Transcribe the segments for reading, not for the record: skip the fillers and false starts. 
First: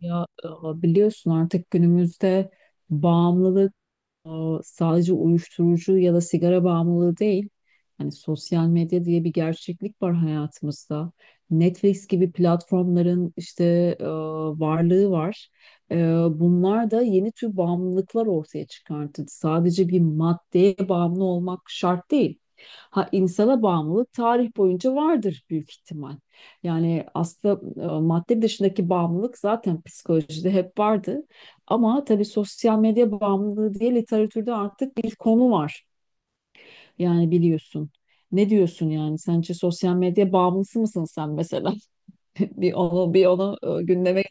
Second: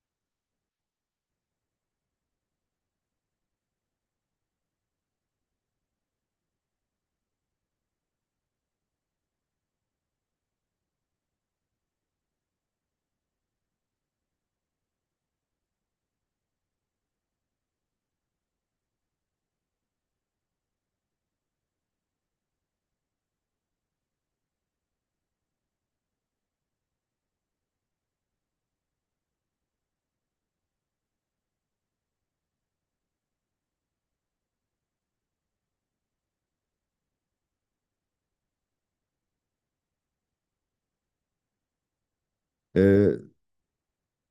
Biliyorsun artık günümüzde bağımlılığı sadece uyuşturucu ya da sigara bağımlılığı değil. Hani sosyal medya diye bir gerçeklik var hayatımızda. Netflix gibi platformların işte e, varlığı var. E, bunlar da yeni tür bağımlılıklar ortaya çıkarttı. Sadece bir maddeye bağımlı olmak şart değil. Ha, insana bağımlılık tarih boyunca vardır büyük ihtimal. Yani aslında madde dışındaki bağımlılık zaten psikolojide hep vardı. Ama tabii sosyal medya bağımlılığı diye literatürde artık bir konu var. Yani biliyorsun. Ne diyorsun yani? Sence sosyal medya bağımlısı mısın sen mesela? Bir onu Ee, bir onu gündeme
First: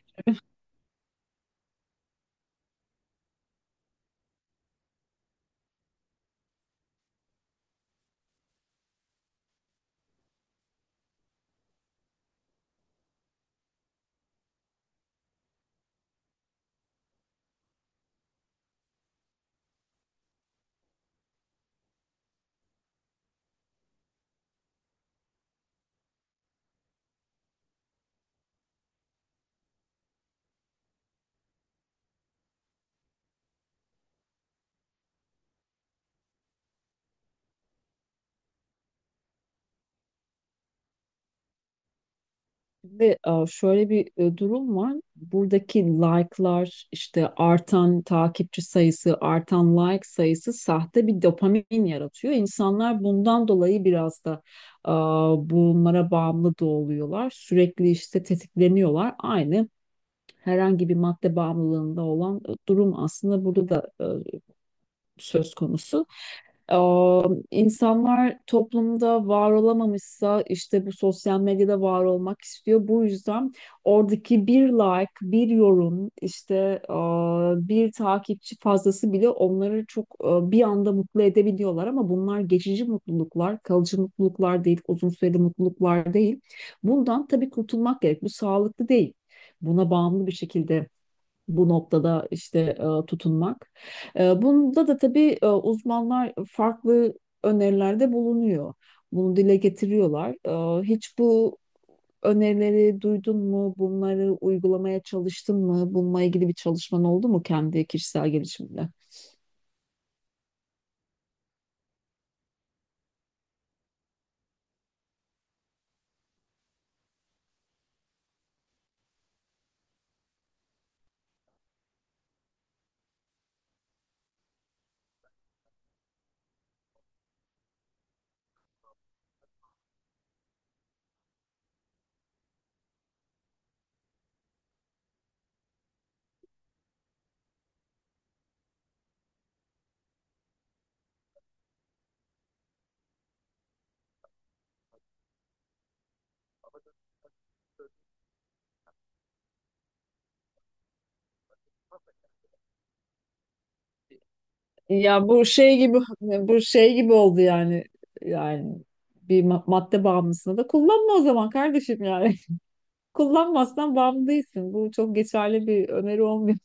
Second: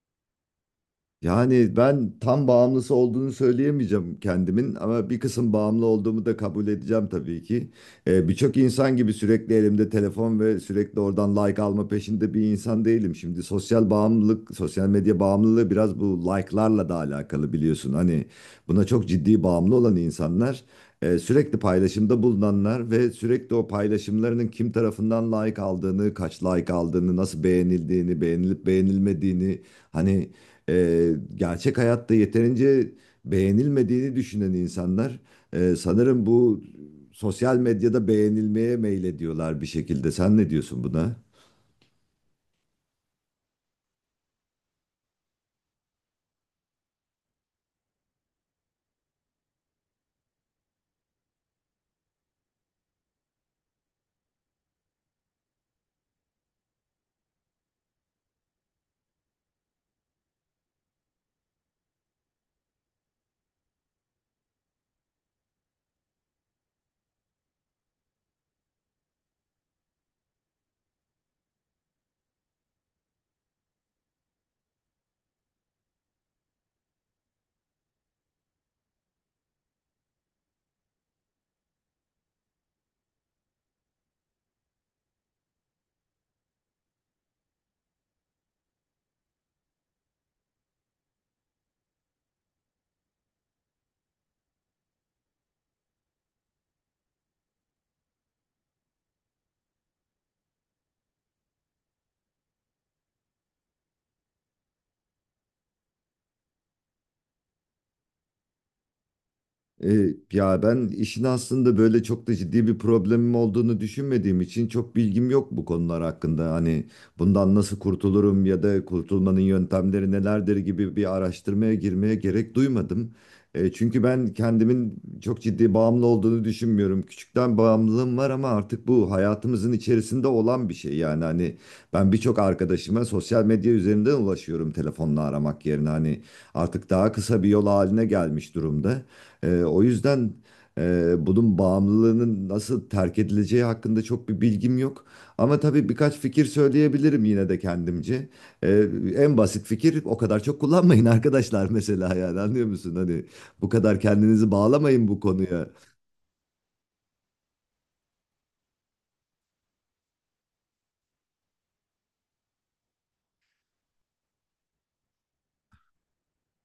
yani ben tam bağımlısı olduğunu söyleyemeyeceğim kendimin ama bir kısım bağımlı olduğumu da kabul edeceğim tabii ki. Birçok insan gibi sürekli elimde telefon ve sürekli oradan like alma peşinde bir insan değilim. Şimdi sosyal bağımlılık, sosyal medya bağımlılığı biraz bu like'larla da alakalı biliyorsun. Hani buna çok ciddi bağımlı olan insanlar, sürekli paylaşımda bulunanlar ve sürekli o paylaşımlarının kim tarafından like aldığını, kaç like aldığını, nasıl beğenildiğini, beğenilip beğenilmediğini. Hani gerçek hayatta yeterince beğenilmediğini düşünen insanlar, sanırım bu sosyal medyada beğenilmeye meylediyorlar bir şekilde. Sen ne diyorsun buna? getirdi. E, şöyle bir durum var. Buradaki like'lar, işte artan takipçi sayısı, artan like sayısı sahte bir dopamin yaratıyor. İnsanlar bundan dolayı biraz da e, bunlara bağımlı da oluyorlar. Sürekli işte tetikleniyorlar. Aynı herhangi bir madde bağımlılığında olan durum aslında burada da söz konusu. Ee, insanlar toplumda var olamamışsa işte bu sosyal medyada var olmak istiyor. Bu yüzden oradaki bir like, bir yorum, işte e, bir takipçi fazlası bile onları çok bir anda mutlu edebiliyorlar ama bunlar geçici mutluluklar, kalıcı mutluluklar değil, uzun süreli mutluluklar değil. Bundan tabii kurtulmak gerek. Bu sağlıklı değil. Buna bağımlı bir şekilde bu noktada işte tutunmak. Bunda da tabii uzmanlar farklı önerilerde bulunuyor. Bunu dile getiriyorlar. Hiç bu önerileri duydun mu? Bunları uygulamaya çalıştın mı? Bununla ilgili bir çalışman oldu mu kendi kişisel gelişiminde? E, ya ben işin aslında böyle çok da ciddi bir problemim olduğunu düşünmediğim için çok bilgim yok bu konular hakkında. Hani bundan nasıl kurtulurum ya da kurtulmanın yöntemleri nelerdir gibi bir araştırmaya girmeye gerek duymadım. Çünkü ben kendimin çok ciddi bağımlı olduğunu düşünmüyorum. Küçükten bağımlılığım var ama artık bu hayatımızın içerisinde olan bir şey. Yani hani ben birçok arkadaşıma sosyal medya üzerinden ulaşıyorum telefonla aramak yerine. Hani artık daha kısa bir yol haline gelmiş durumda. O yüzden bunun bağımlılığının nasıl terk edileceği hakkında çok bir bilgim yok. Ama tabii birkaç fikir söyleyebilirim yine de kendimce. Ee, en basit fikir o kadar çok kullanmayın arkadaşlar mesela yani anlıyor musun? Hani bu kadar kendinizi bağlamayın bu Ya, bu konuya. şey gibi bu şey gibi oldu yani. Yani bir madde bağımlısını da kullanma o zaman kardeşim yani. Kullanmazsan bağımlı değilsin. Bu çok geçerli bir öneri olmuyor.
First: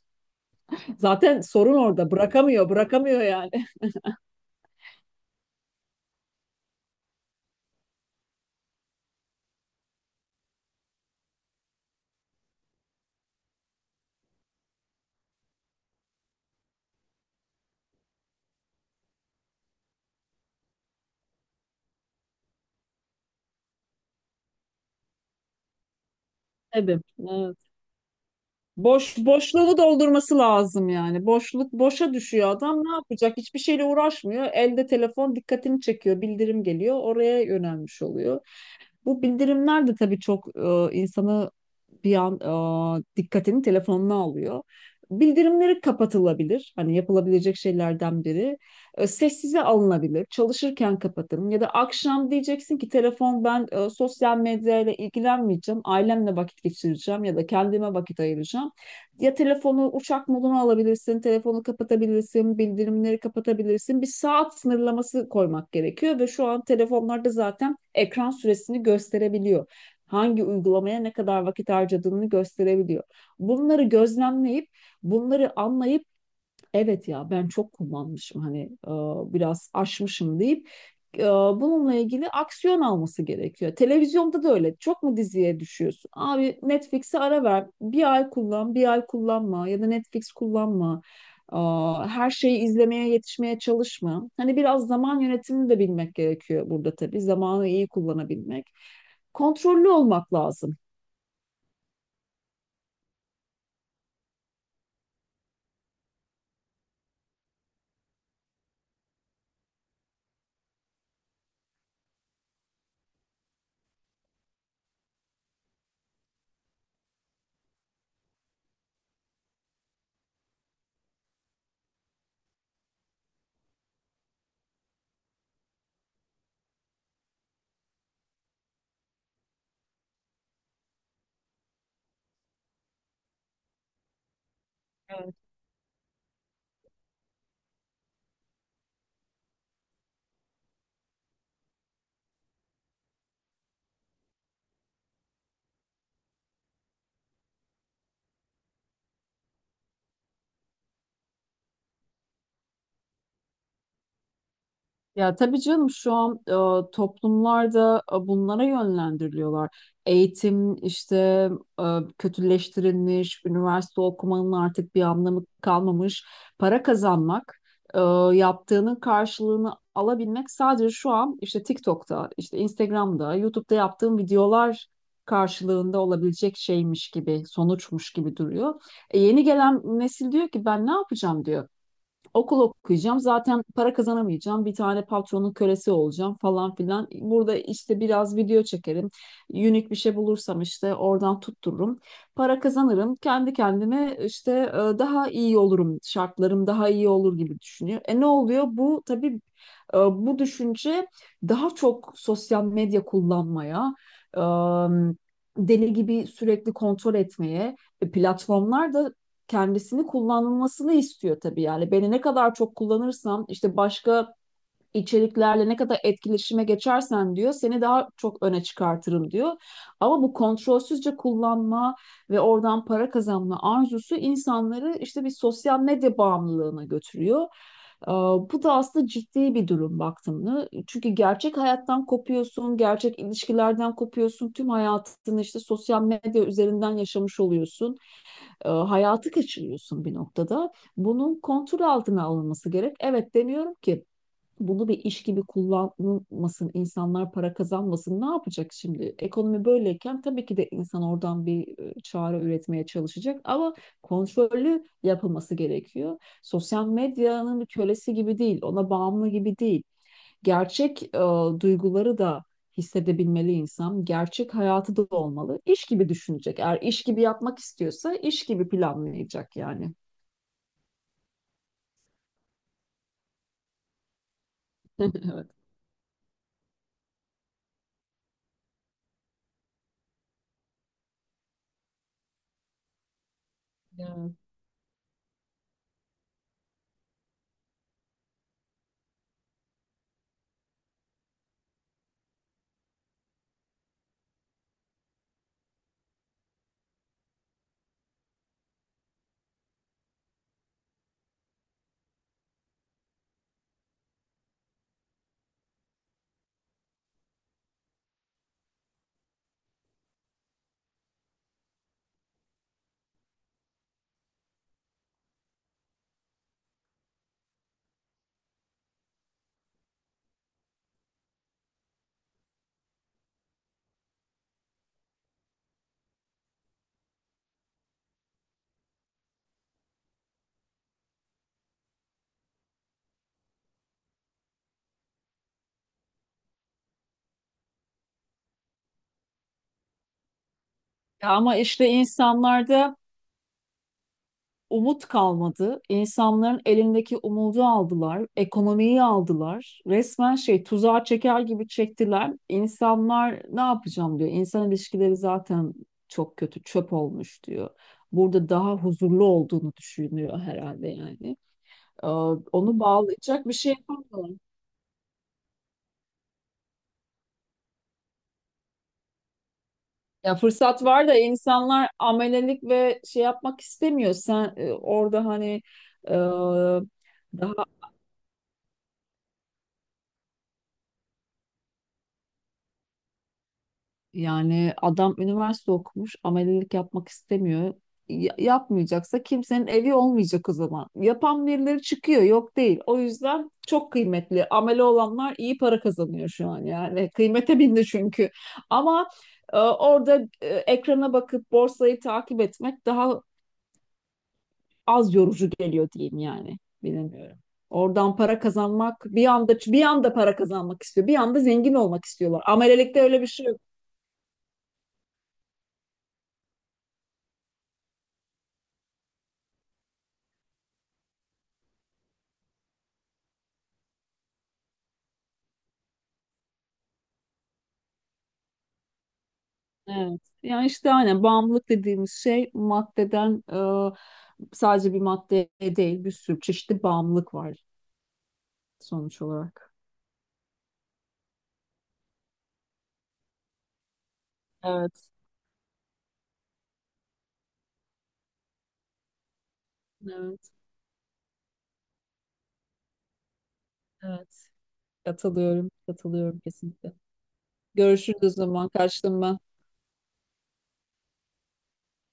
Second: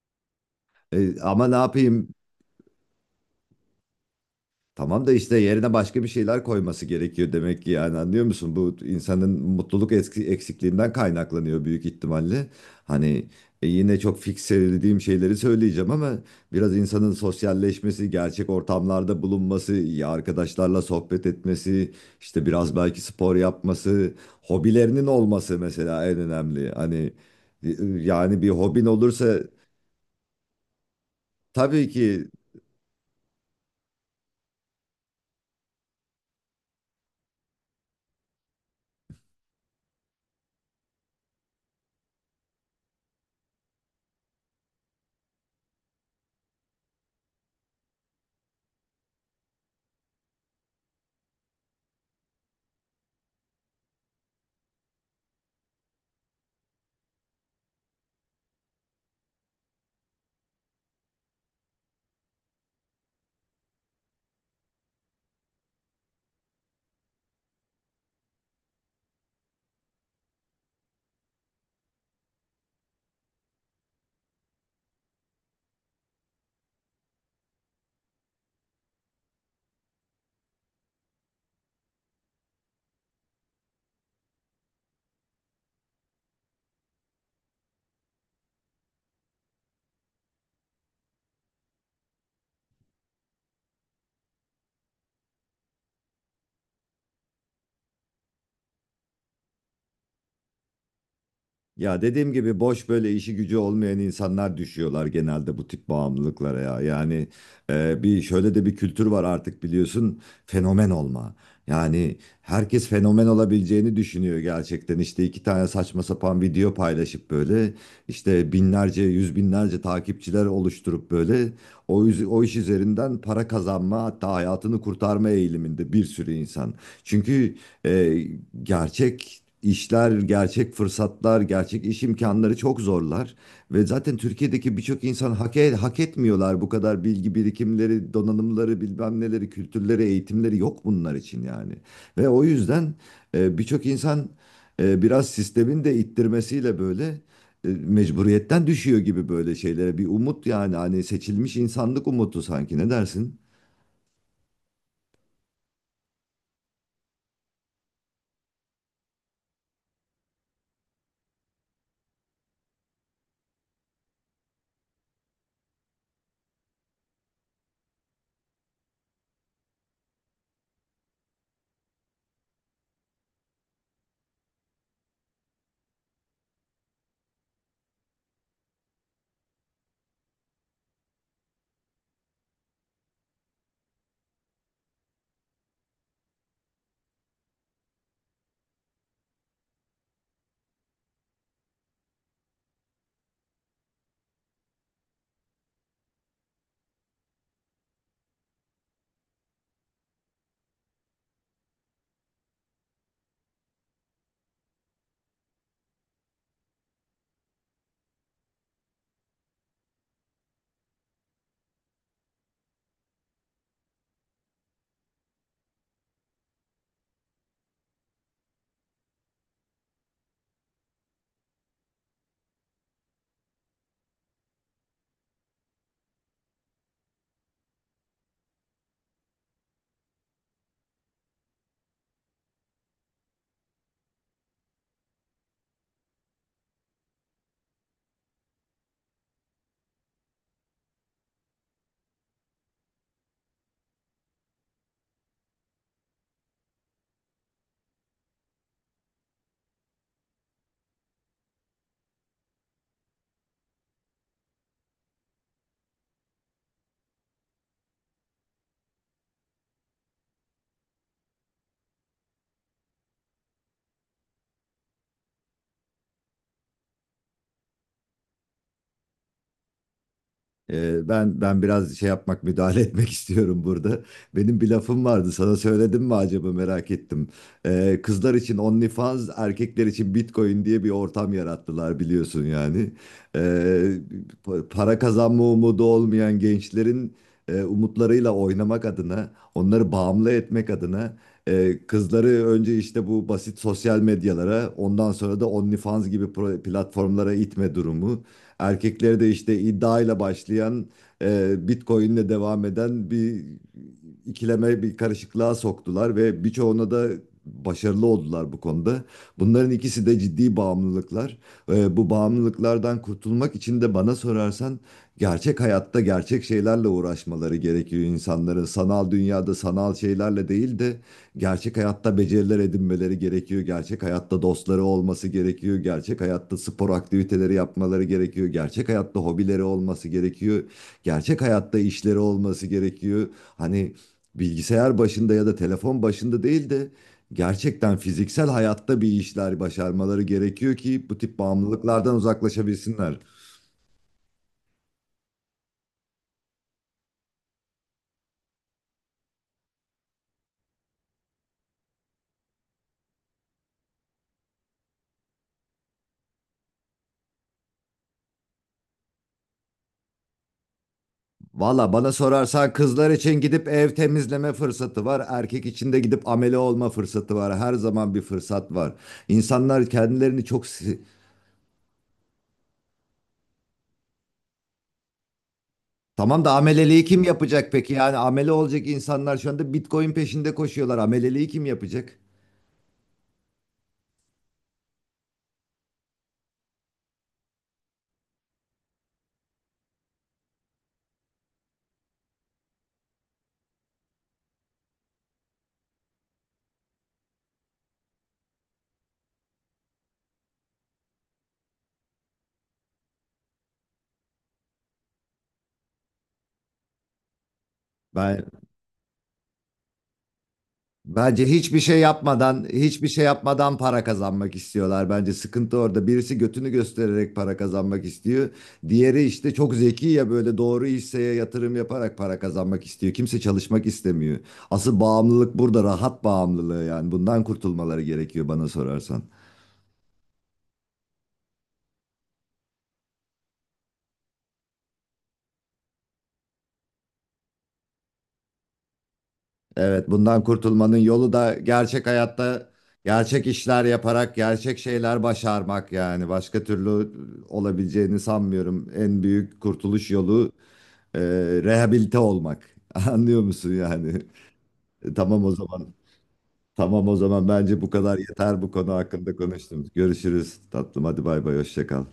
Zaten Ama ne sorun orada. yapayım? Bırakamıyor yani. Tamam da işte yerine başka bir şeyler koyması gerekiyor demek ki yani anlıyor musun? Bu insanın mutluluk eksikliğinden kaynaklanıyor büyük ihtimalle. Hani yine çok fikselediğim şeyleri söyleyeceğim ama biraz insanın sosyalleşmesi, gerçek ortamlarda bulunması, ya arkadaşlarla sohbet etmesi, işte biraz belki spor yapması, hobilerinin olması mesela en önemli. Tabii. Hani Evet. Yani bir hobin Boş olursa. boşluğu doldurması lazım yani. Boşluk Tabii boşa ki. düşüyor adam. Ne yapacak? Hiçbir şeyle uğraşmıyor. Elde telefon dikkatini çekiyor. Bildirim geliyor. Oraya yönelmiş oluyor. Bu bildirimler de tabii çok insanı bir an dikkatini telefonuna alıyor. Bildirimleri kapatılabilir. Hani yapılabilecek şeylerden biri. E, sessize alınabilir. Çalışırken kapatın. Ya da akşam diyeceksin ki telefon ben sosyal medyayla ilgilenmeyeceğim. Ailemle vakit geçireceğim ya da kendime vakit ayıracağım. Ya telefonu uçak moduna alabilirsin, telefonu kapatabilirsin, bildirimleri kapatabilirsin. Bir saat sınırlaması koymak gerekiyor ve şu an telefonlarda zaten ekran süresini gösterebiliyor. Hangi uygulamaya ne kadar vakit harcadığını gösterebiliyor. Bunları gözlemleyip, bunları anlayıp evet ya ben çok kullanmışım hani biraz aşmışım deyip bununla ilgili aksiyon alması gerekiyor. Televizyonda da öyle. Çok mu diziye düşüyorsun? Abi Netflix'e ara ver. Bir ay kullan, bir ay kullanma ya da Netflix kullanma. E, her şeyi izlemeye yetişmeye çalışma. Hani biraz zaman yönetimini de bilmek gerekiyor burada tabii. Zamanı iyi kullanabilmek. Kontrollü olmak lazım. Ya dediğim gibi boş böyle işi gücü olmayan insanlar düşüyorlar genelde bu tip bağımlılıklara ya. Yani bir şöyle de bir kültür var artık biliyorsun, fenomen olma. Yani herkes fenomen olabileceğini düşünüyor gerçekten. İşte iki tane saçma sapan video paylaşıp böyle işte binlerce yüz binlerce takipçiler oluşturup böyle o iş üzerinden para kazanma hatta hayatını kurtarma eğiliminde bir sürü insan. Çünkü e, gerçek İşler gerçek fırsatlar, gerçek iş imkanları çok zorlar. Ve zaten Türkiye'deki birçok insan hak etmiyorlar, bu kadar bilgi birikimleri, donanımları, bilmem neleri, kültürleri, eğitimleri yok bunlar için yani. Ve o yüzden birçok insan biraz sistemin de ittirmesiyle böyle mecburiyetten düşüyor gibi böyle şeylere. Bir umut yani, hani seçilmiş insanlık umutu sanki, ne dersin? Ya tabii canım şu an toplumlarda bunlara yönlendiriliyorlar. Eğitim işte e, kötüleştirilmiş, üniversite okumanın artık bir anlamı kalmamış. Para kazanmak, e, yaptığının karşılığını alabilmek sadece şu an işte TikTok'ta, işte Instagram'da, YouTube'da yaptığım videolar karşılığında olabilecek şeymiş gibi, sonuçmuş gibi duruyor. Yeni gelen nesil diyor ki ben ne yapacağım diyor. Okul okuyacağım. Zaten para kazanamayacağım. Bir tane patronun kölesi olacağım falan filan. Burada işte biraz video çekerim. Unik bir şey bulursam işte oradan tuttururum. Para kazanırım. Kendi kendime işte daha iyi olurum. Şartlarım daha iyi olur gibi düşünüyor. E ne oluyor? Bu tabii bu düşünce daha çok sosyal medya kullanmaya, e, deli gibi sürekli kontrol etmeye, platformlar da kendisini kullanılmasını istiyor tabii yani. Beni ne kadar çok kullanırsam işte başka içeriklerle ne kadar etkileşime geçersen diyor seni daha çok öne çıkartırım diyor. Ama bu kontrolsüzce kullanma ve oradan para kazanma arzusu insanları işte bir sosyal medya bağımlılığına götürüyor. Ee, Bu da aslında ciddi bir durum baktığımda. Çünkü gerçek hayattan kopuyorsun, gerçek ilişkilerden kopuyorsun. Tüm hayatını işte sosyal medya üzerinden yaşamış oluyorsun, hayatı kaçırıyorsun bir noktada. Bunun kontrol altına alınması gerek. Evet demiyorum ki bunu bir iş gibi kullanılmasın, insanlar para kazanmasın. Ne yapacak şimdi? Ekonomi böyleyken tabii ki de insan oradan bir çare üretmeye çalışacak ama kontrollü yapılması gerekiyor. Sosyal medyanın bir kölesi gibi değil, ona bağımlı gibi değil gerçek duyguları da hissedebilmeli insan. Gerçek hayatı da olmalı. İş gibi düşünecek. Eğer iş gibi yapmak istiyorsa iş gibi planlayacak yani. Ben biraz şey yapmak, müdahale etmek istiyorum burada. Benim bir lafım vardı, Evet. sana söyledim mi acaba, merak ettim. Kızlar için OnlyFans, erkekler için Bitcoin diye bir ortam yarattılar biliyorsun yani. Ee, Ya. Para kazanma umudu olmayan gençlerin umutlarıyla oynamak adına, onları bağımlı etmek adına, kızları önce işte bu basit sosyal medyalara ondan sonra da OnlyFans gibi platformlara itme durumu. Erkeklere de işte iddiayla başlayan, Bitcoin'le devam eden bir ikileme, bir karışıklığa soktular ve birçoğuna da başarılı oldular bu konuda. Bunların ikisi de ciddi bağımlılıklar. Bu bağımlılıklardan kurtulmak için de bana sorarsan gerçek hayatta gerçek şeylerle uğraşmaları gerekiyor insanların. Sanal dünyada sanal şeylerle değil de gerçek hayatta beceriler edinmeleri gerekiyor. Gerçek hayatta dostları olması gerekiyor. Gerçek hayatta spor aktiviteleri yapmaları gerekiyor. Gerçek hayatta hobileri olması gerekiyor. Gerçek hayatta işleri olması gerekiyor. Hani bilgisayar başında ya da telefon başında değil de gerçekten fiziksel hayatta bir işler başarmaları gerekiyor ki bu Ya tip ama işte bağımlılıklardan insanlarda uzaklaşabilsinler. umut kalmadı. İnsanların elindeki umudu aldılar, ekonomiyi aldılar. Resmen şey, tuzağa çeker gibi çektiler. İnsanlar ne yapacağım diyor. İnsan ilişkileri zaten çok kötü, çöp olmuş diyor. Burada daha huzurlu olduğunu düşünüyor herhalde yani. Valla Ee, bana sorarsan onu kızlar için bağlayacak bir gidip şey ev yapamıyorlar. temizleme fırsatı var. Erkek için de gidip amele olma fırsatı var. Her zaman bir fırsat var. İnsanlar Ya kendilerini çok... fırsat si- var da insanlar amelelik ve şey yapmak istemiyor. Sen orada hani e, Tamam da ameleliği kim daha yapacak peki? Yani amele olacak insanlar şu anda Bitcoin peşinde koşuyorlar. Ameleliği kim yapacak? yani adam üniversite okumuş, amelelik yapmak istemiyor. Ya- yapmayacaksa kimsenin evi olmayacak o zaman. Yapan birileri çıkıyor, yok değil. O yüzden çok kıymetli. Amele olanlar iyi para kazanıyor şu an yani. Kıymete bindi çünkü. Ama e, orada ekrana bakıp borsayı takip etmek daha az yorucu geliyor diyeyim yani. Bilemiyorum. Oradan para Ben kazanmak, bir anda para kazanmak istiyor. Bir anda Bence zengin hiçbir şey olmak istiyorlar. yapmadan, Amelelikte hiçbir öyle şey bir şey yok. yapmadan para kazanmak istiyorlar. Bence sıkıntı orada. Birisi götünü göstererek para kazanmak istiyor. Diğeri işte çok zeki ya böyle doğru hisseye yatırım yaparak para kazanmak istiyor. Kimse çalışmak istemiyor. Asıl bağımlılık burada, rahat bağımlılığı yani. Bundan kurtulmaları gerekiyor bana sorarsan. Evet. Yani işte aynen bağımlılık dediğimiz şey maddeden sadece bir maddeye değil bir sürü çeşitli bağımlılık var sonuç olarak. Evet, bundan kurtulmanın yolu da gerçek hayatta gerçek işler yaparak gerçek Evet. şeyler başarmak yani. Başka türlü olabileceğini sanmıyorum. En büyük kurtuluş Evet, yolu e, rehabilite olmak. Anlıyor musun yani? evet. Tamam o Katılıyorum, zaman. katılıyorum kesinlikle. Tamam o zaman bence bu kadar Görüşürüz o yeter, zaman. bu konu Kaçtım hakkında ben. konuştum. Görüşürüz tatlım. Hadi bay bay, hoşça kal.